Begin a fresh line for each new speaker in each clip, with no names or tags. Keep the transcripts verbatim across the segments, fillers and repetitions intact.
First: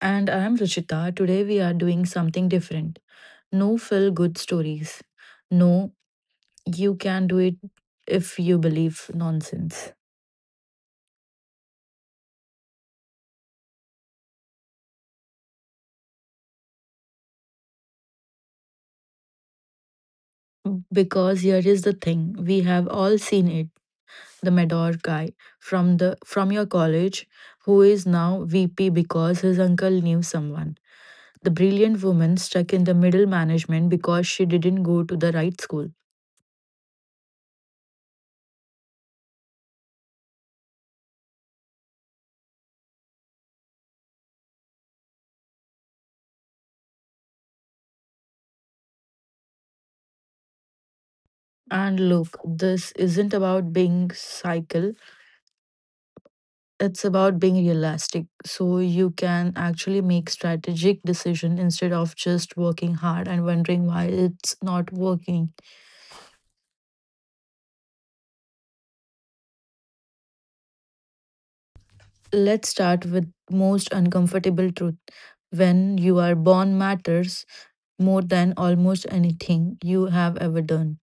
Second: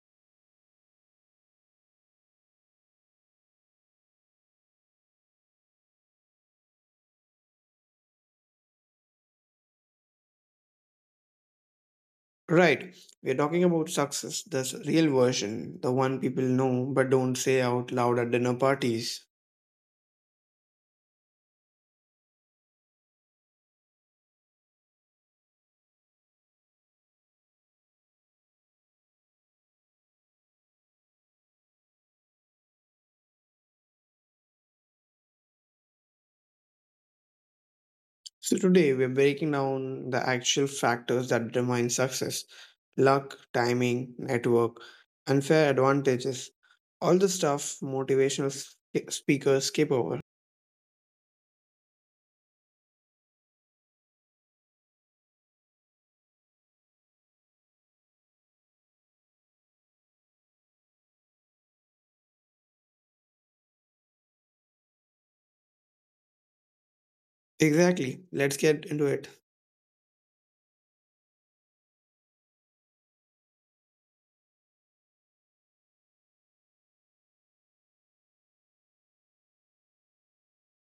And I'm Ruchita. Today we are doing something different. No feel good stories. No, you can do it if you believe nonsense.
Right, we're talking about success, this real version, the one people know but don't say out loud at dinner parties.
Because here is the thing, we have all seen it. The Medor guy from the from your college who is now V P because his uncle knew someone. The brilliant woman stuck in the middle management because she didn't go to the right school.
So today we're breaking down the actual factors that determine success: luck, timing, network, unfair advantages, all the stuff motivational sp- speakers skip over.
And look, this isn't about being cycle, it's about being realistic so you can actually make strategic decision instead of just working hard and wondering why it's not working.
Exactly, let's get into it.
Let's start with most uncomfortable truth. When you are born matters more than almost anything you have ever done.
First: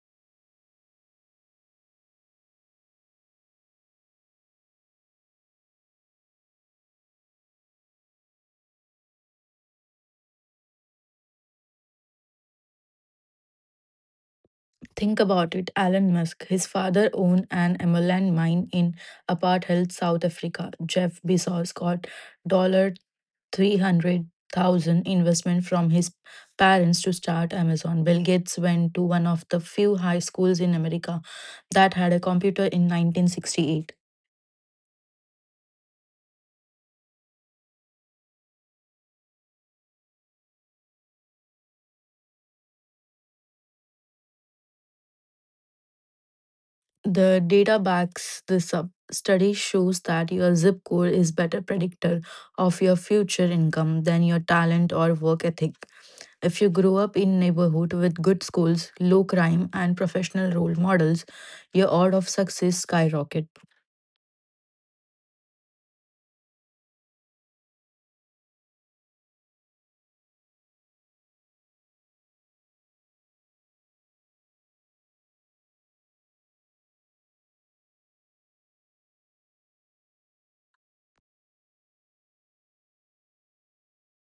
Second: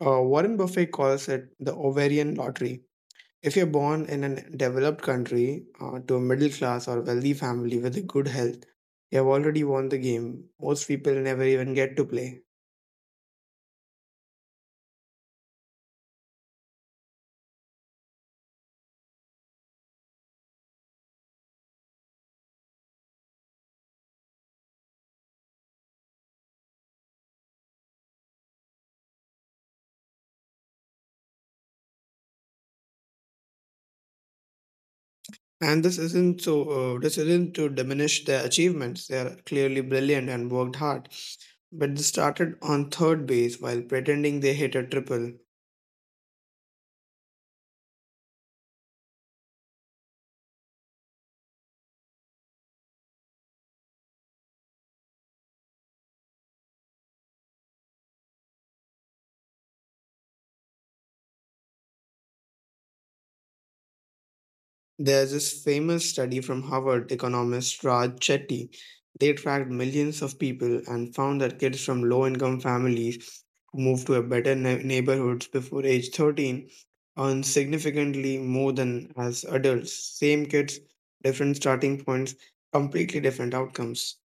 Uh, Warren Buffett calls it the ovarian lottery. If you're born in a developed country uh, to a middle class or wealthy family with a good health, you have already won the game. Most people never even get to play.
Think about it. Elon Musk, his father owned an emerald mine in apartheid South Africa. Jeff Bezos got three hundred thousand investment from his parents to start Amazon. Bill Gates went to one of the few high schools in America that had a computer in nineteen sixty-eight.
And this isn't so. Uh, this isn't to diminish their achievements. They are clearly brilliant and worked hard. But they started on third base while pretending they hit a triple.
The data backs this up. Study shows that your zip code is better predictor of your future income than your talent or work ethic. If you grow up in neighborhood with good schools, low crime and professional role models, your odds of success skyrocket.
There's this famous study from Harvard economist Raj Chetty. They tracked millions of people and found that kids from low income families who moved to a better ne- neighborhoods before age thirteen earn significantly more than as adults. Same kids, different starting points, completely different outcomes.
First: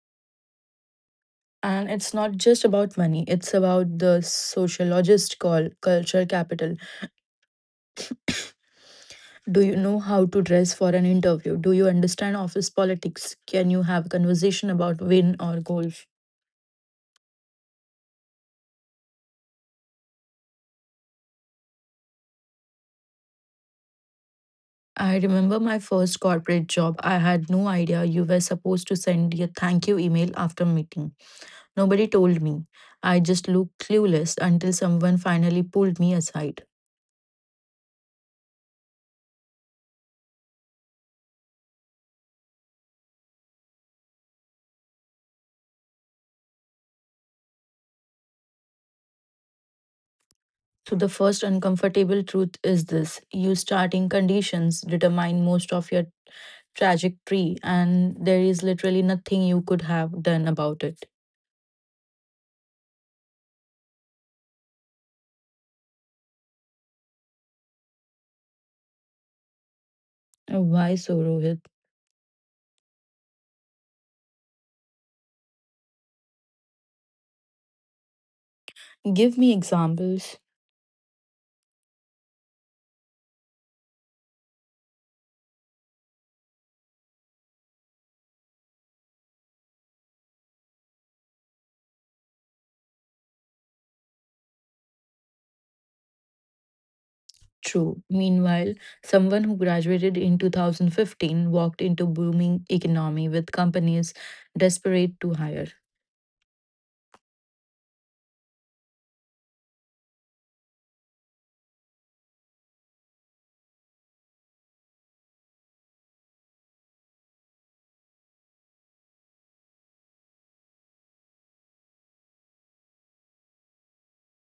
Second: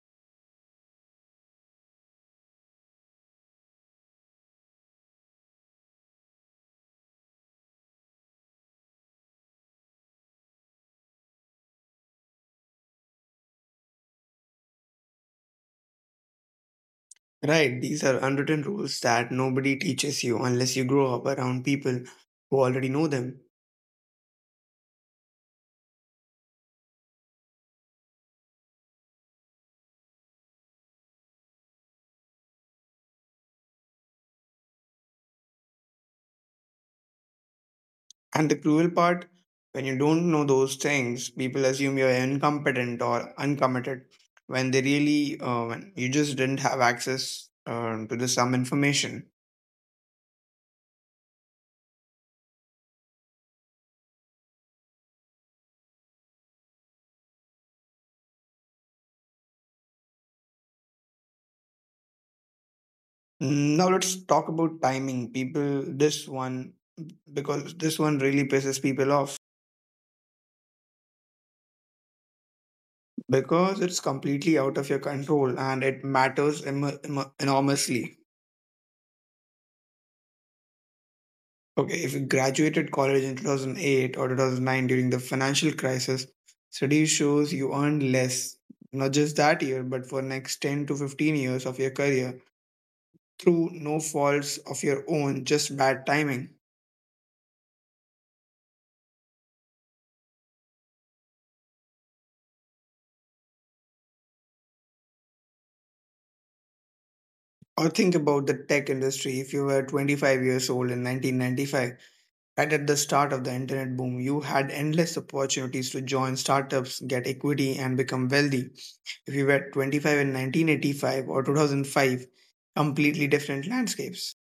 And it's not just about money, it's about the sociologist call culture capital. Do you know how to dress for an interview? Do you understand office politics? Can you have a conversation about win or golf?
Right, these are unwritten rules that nobody teaches you unless you grow up around people who already know them.
I remember my first corporate job. I had no idea you were supposed to send a thank you email after meeting. Nobody told me. I just looked clueless until someone finally pulled me aside.
And the cruel part, when you don't know those things, people assume you're incompetent or uncommitted when they really, uh, when you just didn't have access uh, to the some information.
So, the first uncomfortable truth is this: your starting conditions determine most of your trajectory, and there is literally nothing you could have done about it.
Now let's talk about timing. People, this one, because this one really pisses people off
Why so, Rohit?
because it's completely out of your control and it matters em- em- enormously.
Give me examples.
Okay, if you graduated college in two thousand eight or two thousand nine during the financial crisis, study shows you earned less, not just that year, but for next ten to fifteen years of your career through no faults of your own, just bad timing.
True. Meanwhile, someone who graduated in two thousand fifteen walked into booming economy with companies desperate to hire.
Or think about the tech industry. If you were twenty-five years old in nineteen ninety-five, right at the start of the internet boom, you had endless opportunities to join startups, get equity, and become wealthy. If you were twenty-five in nineteen eighty-five or two thousand five, completely different landscapes.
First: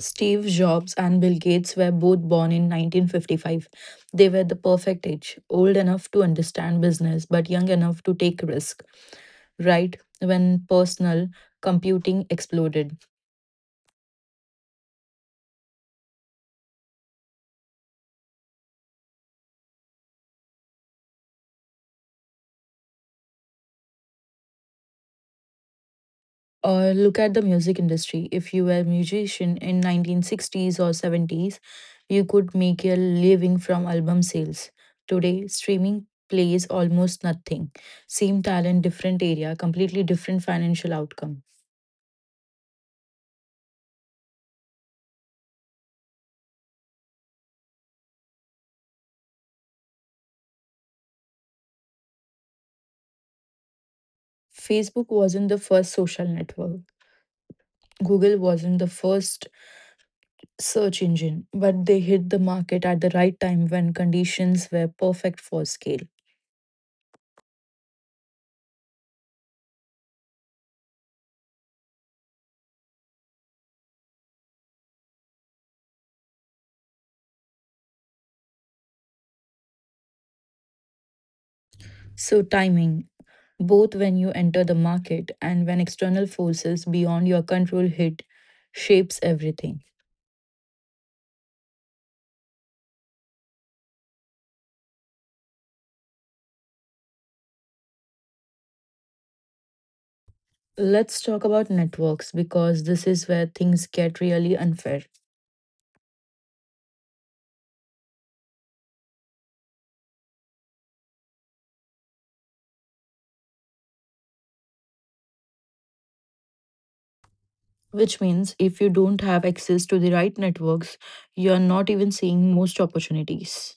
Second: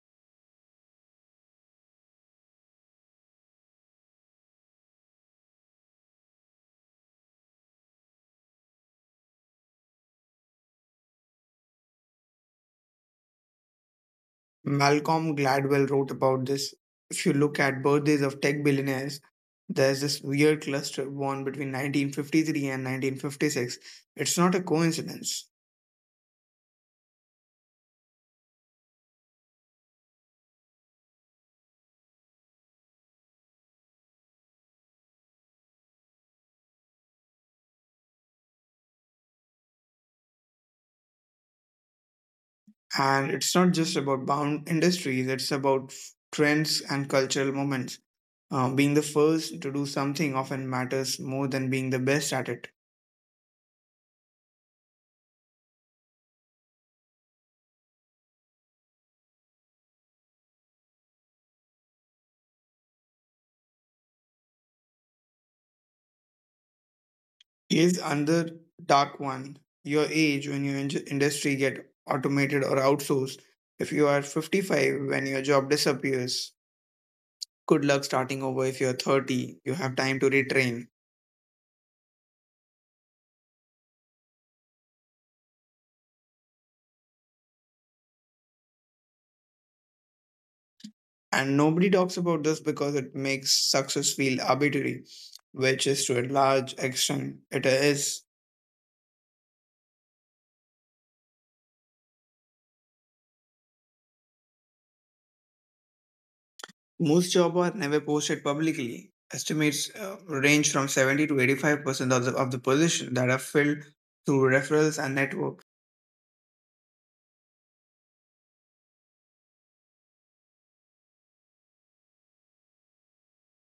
Steve Jobs and Bill Gates were both born in nineteen fifty-five. They were the perfect age, old enough to understand business but young enough to take risk, right when personal computing exploded.
Malcolm Gladwell wrote about this. If you look at birthdays of tech billionaires, there's this weird cluster born between nineteen fifty-three and nineteen fifty-six. It's not a coincidence.
Or look at the music industry. If you were a musician in nineteen sixties or seventies, you could make a living from album sales. Today, streaming plays almost nothing. Same talent, different area, completely different financial outcome.
And it's not just about bound industries, it's about f- trends and cultural moments. Uh, being the first to do something often matters more than being the best at it.
Facebook wasn't the first social network. Google wasn't the first search engine, but they hit the market at the right time when conditions were perfect for scale.
Is Here's another dark one. Your age when your in- industry get automated or outsourced. If you are fifty-five when your job disappears, good luck starting over. If you're thirty, you have time to retrain.
So, timing, both when you enter the market and when external forces beyond your control hit, shapes everything.
And nobody talks about this because it makes success feel arbitrary, which is to a large extent it is.
Let's talk about networks because this is where things get really unfair.
Most jobs are never posted publicly. Estimates uh, range from seventy to eighty-five percent of the, of the position that are filled through referrals and network.
Which means if you don't have access to the right networks, you're not even seeing most opportunities.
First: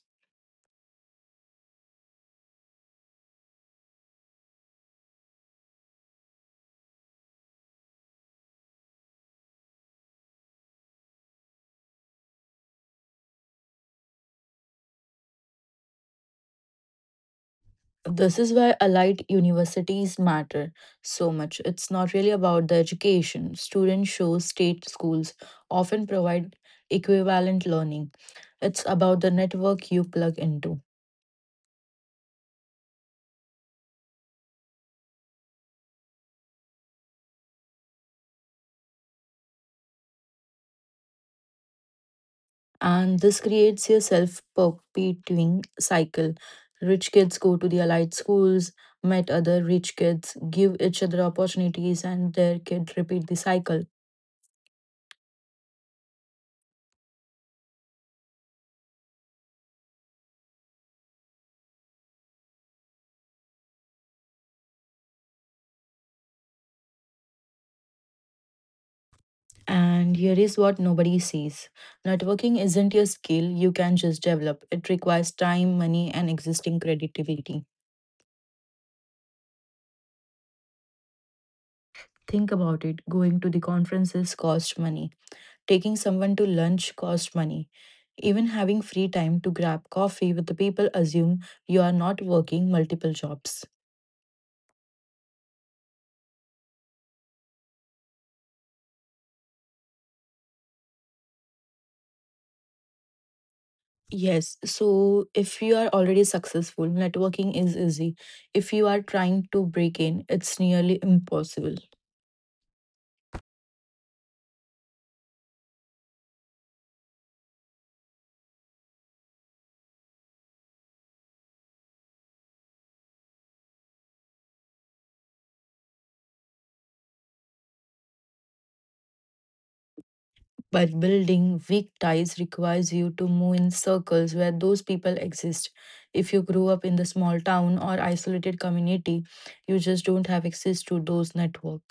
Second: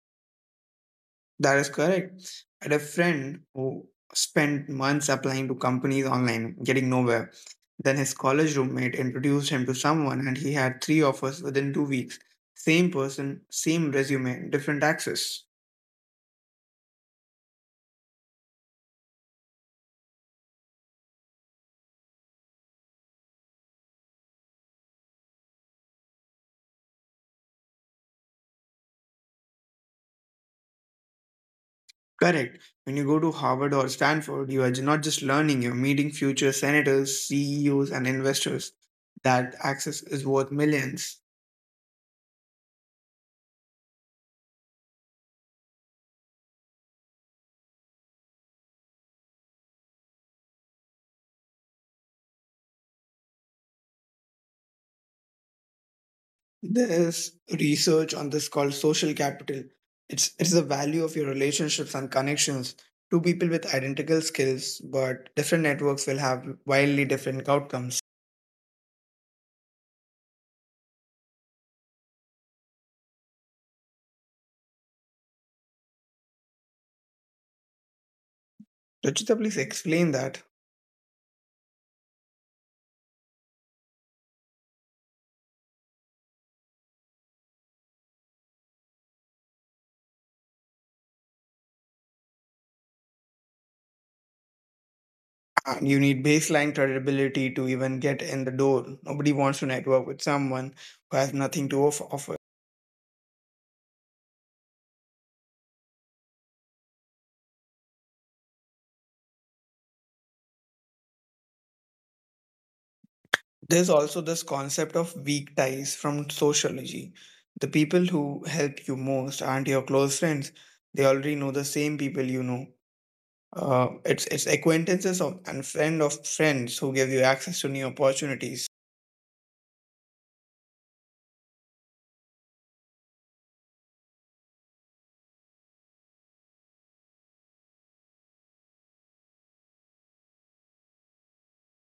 That is correct. I had a friend who spent months applying to companies online, getting nowhere. Then his college roommate introduced him to someone, and he had three offers within two weeks. Same person, same resume, different access.
This is why allied universities matter so much. It's not really about the education. Students show state schools often provide equivalent learning. It's about the network you plug into.
Correct. When you go to Harvard or Stanford, you are j- not just learning, you're meeting future senators, C E Os, and investors. That access is worth millions.
And this creates a self perpetuating cycle. Rich kids go to the allied schools, met other rich kids, give each other opportunities, and their kid repeat the cycle.
There is research on this called social capital. It's, it's the value of your relationships and connections. Two people with identical skills but different networks will have wildly different outcomes.
And here is what nobody sees: networking isn't a skill you can just develop, it requires time, money, and existing credibility.
Rachita, please explain that.
Think about it. Going to the conferences cost money, taking someone to lunch cost money. Even having free time to grab coffee with the people assume you are not working multiple jobs.
And you need baseline credibility to even get in the door. Nobody wants to network with someone who has nothing to off- offer.
Yes, so if you are already successful, networking is easy. If you are trying to break in, it's nearly impossible.
There's also this concept of weak ties from sociology. The people who help you most aren't your close friends. They already know the same people you know. Uh, it's it's acquaintances of and friend of friends who give you access to new opportunities.
But building weak ties requires you to move in circles where those people exist. If you grew up in the small town or isolated community, you just don't have access to those network.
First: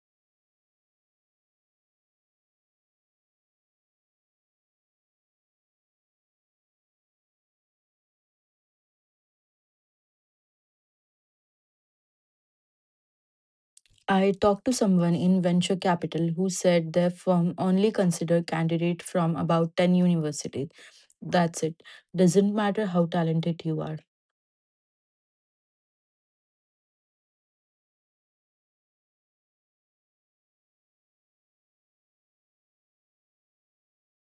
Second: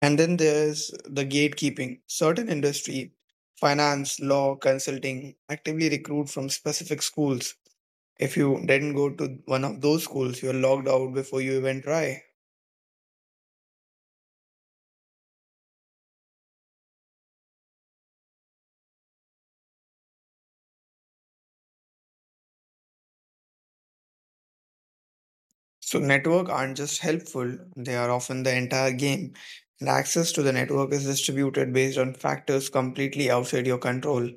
And then there's the gatekeeping. Certain industry, finance, law, consulting, actively recruit from specific schools. If you didn't go to one of those schools, you're logged out before you even try.
I talked to someone in venture capital who said their firm only consider candidate from about ten universities. That's it. Doesn't matter how talented you are.
So network aren't just helpful, they are often the entire game. And access to the network is distributed based on factors completely outside your control.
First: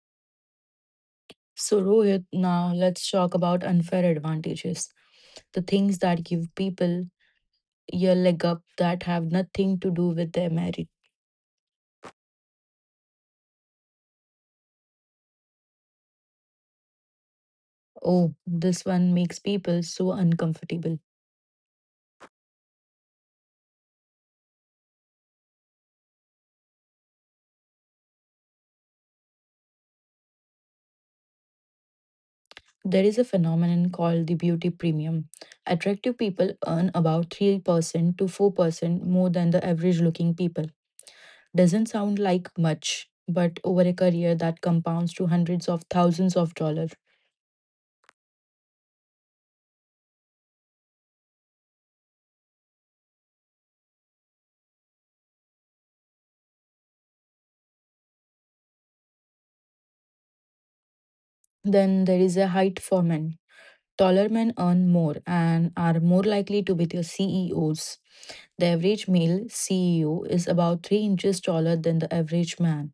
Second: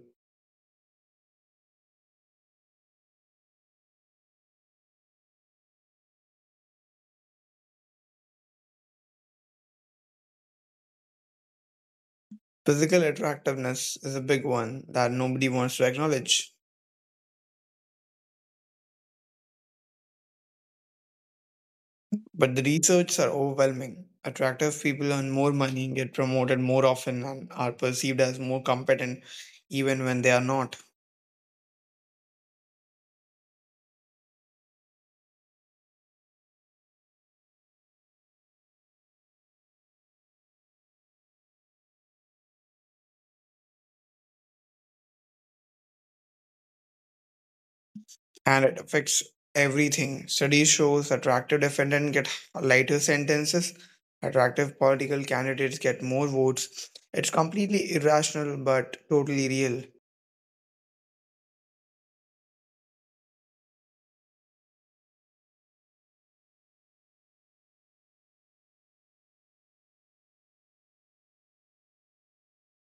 So Rohit, now let's talk about unfair advantages. The things that give people your leg up that have nothing to do with their merit.
Physical attractiveness is a big one that nobody wants to acknowledge.
Oh, this one makes people so uncomfortable.
But the research are overwhelming. Attractive people earn more money, get promoted more often, and are perceived as more competent even when they are not.
There is a phenomenon called the beauty premium. Attractive people earn about three percent to four percent more than the average looking people. Doesn't sound like much, but over a career that compounds to hundreds of thousands of dollars.
And it affects everything. Studies shows attractive defendants get lighter sentences, attractive political candidates get more votes. It's completely irrational but totally real.
Then there is a height for men. Taller men earn more and are more likely to be the C E Os. The average male C E O is about three inches taller than the average man.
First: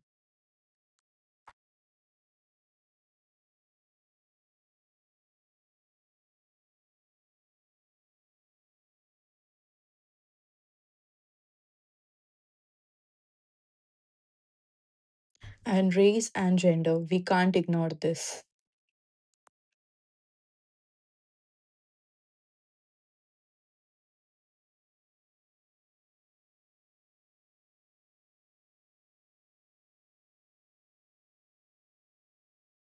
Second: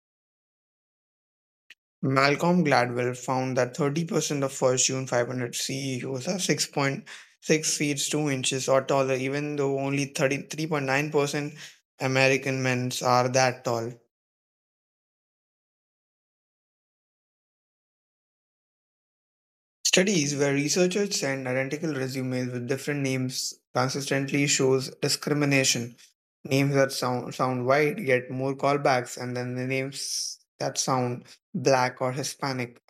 Malcolm Gladwell found that thirty percent of Fortune five hundred C E Os are six point six feet two inches or taller, even though only thirty-three point nine percent American men are that tall.
And race and gender, we can't ignore this.
Studies where researchers send identical resumes with different names consistently shows discrimination. Names that sound sound white get more callbacks and then the names that sound black or Hispanic.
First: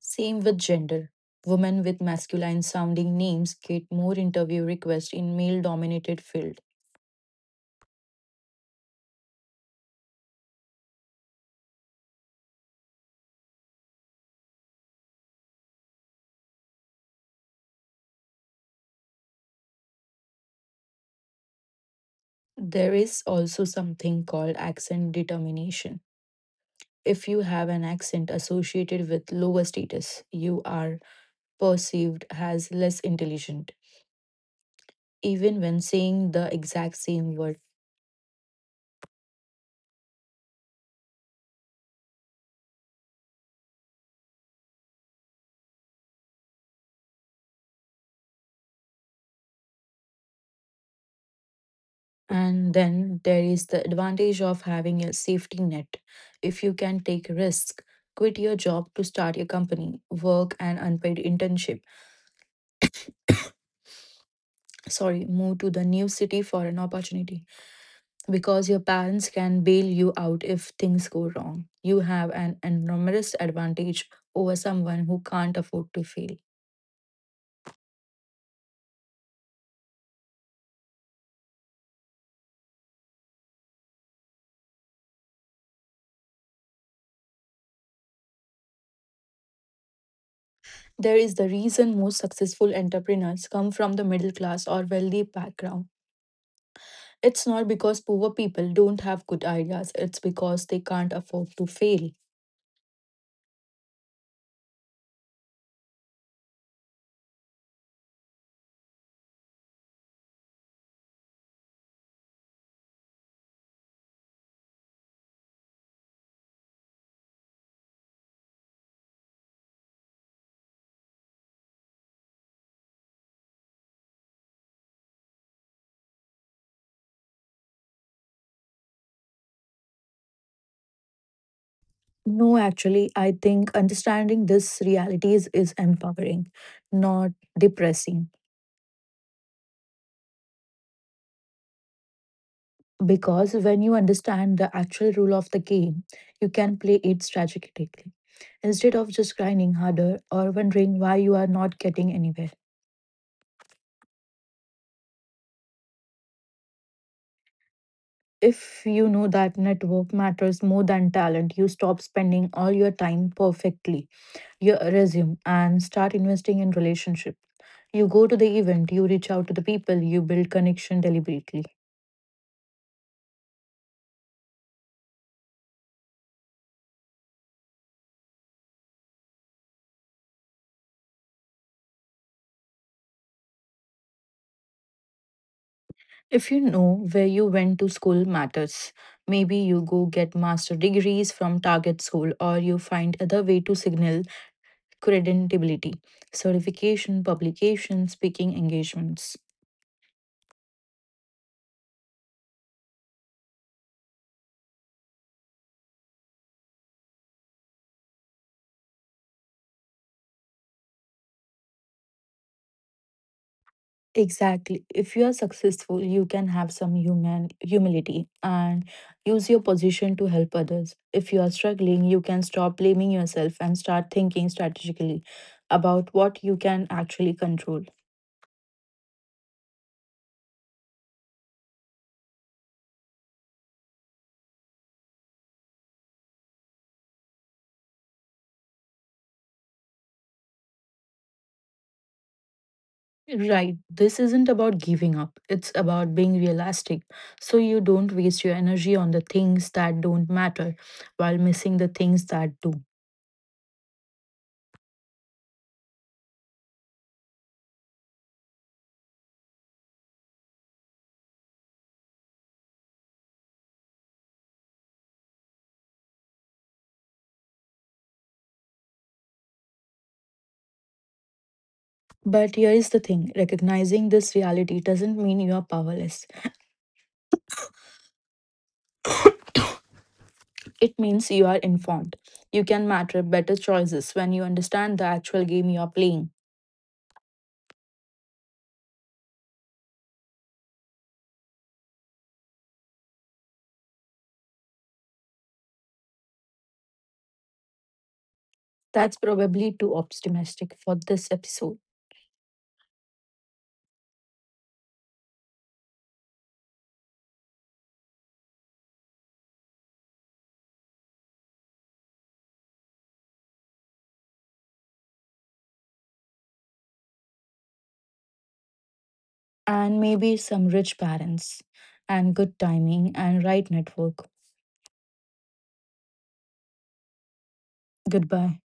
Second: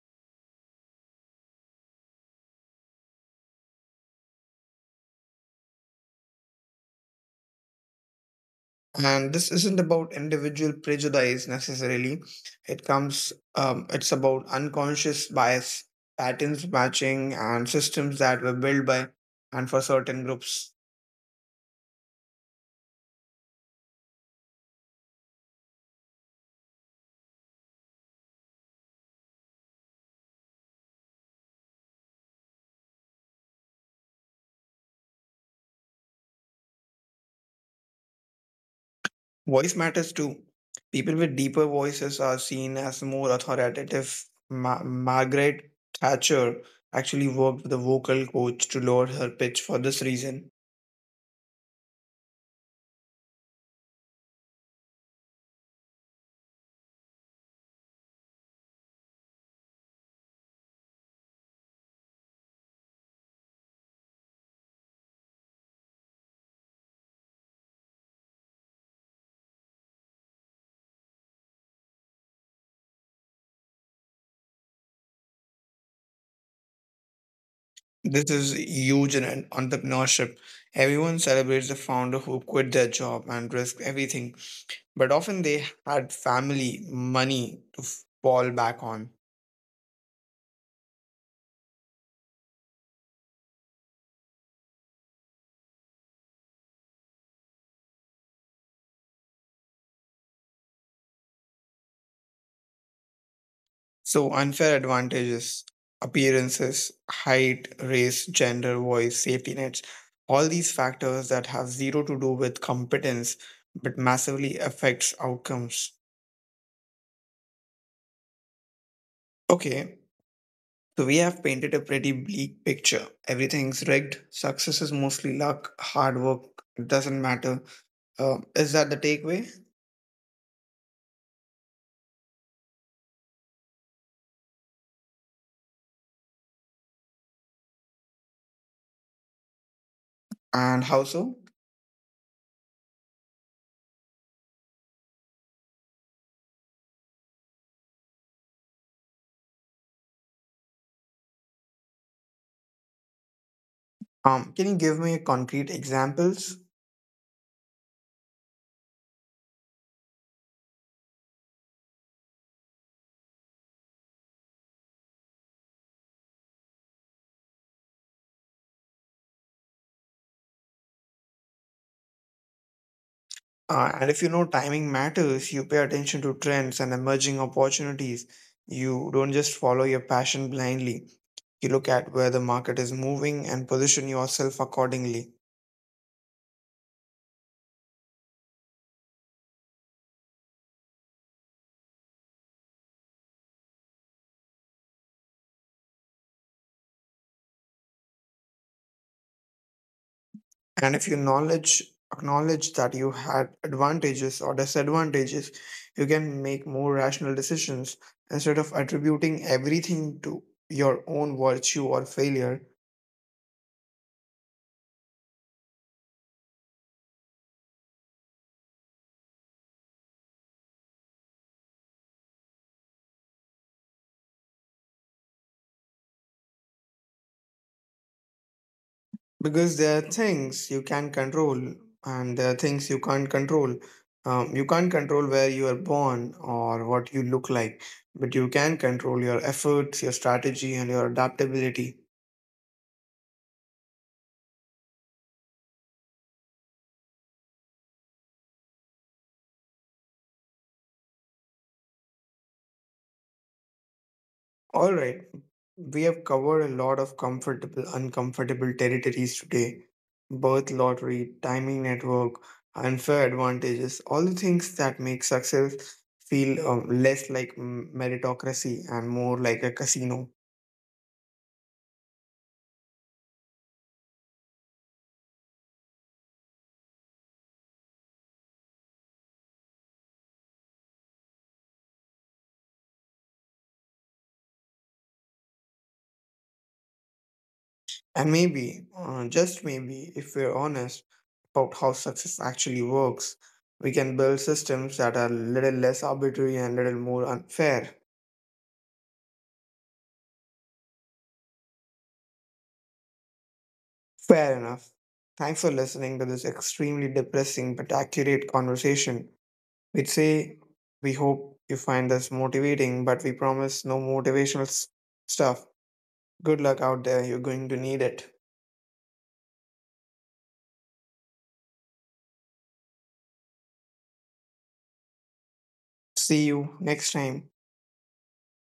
Same with gender. Women with masculine sounding names get more interview requests in male dominated field.
And this isn't about individual prejudice necessarily. It comes um, it's about unconscious bias, patterns matching and systems that were built by and for certain groups.
There is also something called accent determination. If you have an accent associated with lower status, you are perceived as less intelligent, even when saying the exact same word.
Voice matters too. People with deeper voices are seen as more authoritative. Ma- Margaret Thatcher actually worked with a vocal coach to lower her pitch for this reason.
And then there is the advantage of having a safety net. If you can take risk, quit your job to start your company, work an unpaid internship, sorry, move to the new city for an opportunity. Because your parents can bail you out if things go wrong. You have an enormous advantage over someone who can't afford to fail.
This is huge in an entrepreneurship. Everyone celebrates the founder who quit their job and risked everything, but often they had family, money to f- fall back on.
There is the reason most successful entrepreneurs come from the middle class or wealthy background. It's not because poor people don't have good ideas, it's because they can't afford to fail.
So, unfair advantages, appearances, height, race, gender, voice, safety nets, all these factors that have zero to do with competence but massively affects outcomes. Okay, so we have painted a pretty bleak picture. Everything's rigged, success is mostly luck, hard work doesn't matter. Um, is that the takeaway?
No, actually, I think understanding this realities is empowering, not depressing.
And how so?
Because when you understand the actual rule of the game, you can play it strategically instead of just grinding harder or wondering why you are not getting anywhere.
Um, can you give me concrete examples?
If you know that network matters more than talent, you stop spending all your time perfectly, your resume, and start investing in relationship. You go to the event, you reach out to the people, you build connection deliberately.
Uh, and if you know timing matters, you pay attention to trends and emerging opportunities. You don't just follow your passion blindly. You look at where the market is moving and position yourself accordingly.
If you know where you went to school matters. Maybe you go get master degrees from target school or you find other way to signal credibility, certification, publication, speaking engagements.
And if you knowledge acknowledge that you had advantages or disadvantages, you can make more rational decisions instead of attributing everything to your own virtue or failure.
Exactly. If you are successful, you can have some human humility and use your position to help others. If you are struggling, you can stop blaming yourself and start thinking strategically about what you can actually control.
Because there are things you can control and there are things you can't control. Um, you can't control where you are born or what you look like, but you can control your efforts, your strategy, and your adaptability.
Right. This isn't about giving up. It's about being realistic. So you don't waste your energy on the things that don't matter while missing the things that do.
All right, we have covered a lot of comfortable, uncomfortable territories today: birth lottery, timing network, unfair advantages, all the things that make success feel um, less like mm, meritocracy and more like a casino.
But here is the thing, recognizing this reality doesn't mean you are powerless. It means you are informed. You can matter better choices when you understand the actual game you are playing.
And maybe, uh, just maybe, if we're honest about how success actually works, we can build systems that are a little less arbitrary and a little more unfair.
That's probably too optimistic for this episode.
Fair enough. Thanks for listening to this extremely depressing but accurate conversation. We'd say we hope you find this motivating, but we promise no motivational s- stuff. Good luck out there, you're going to need it.
And maybe some rich parents and good timing and right network.
See you next time.
Goodbye.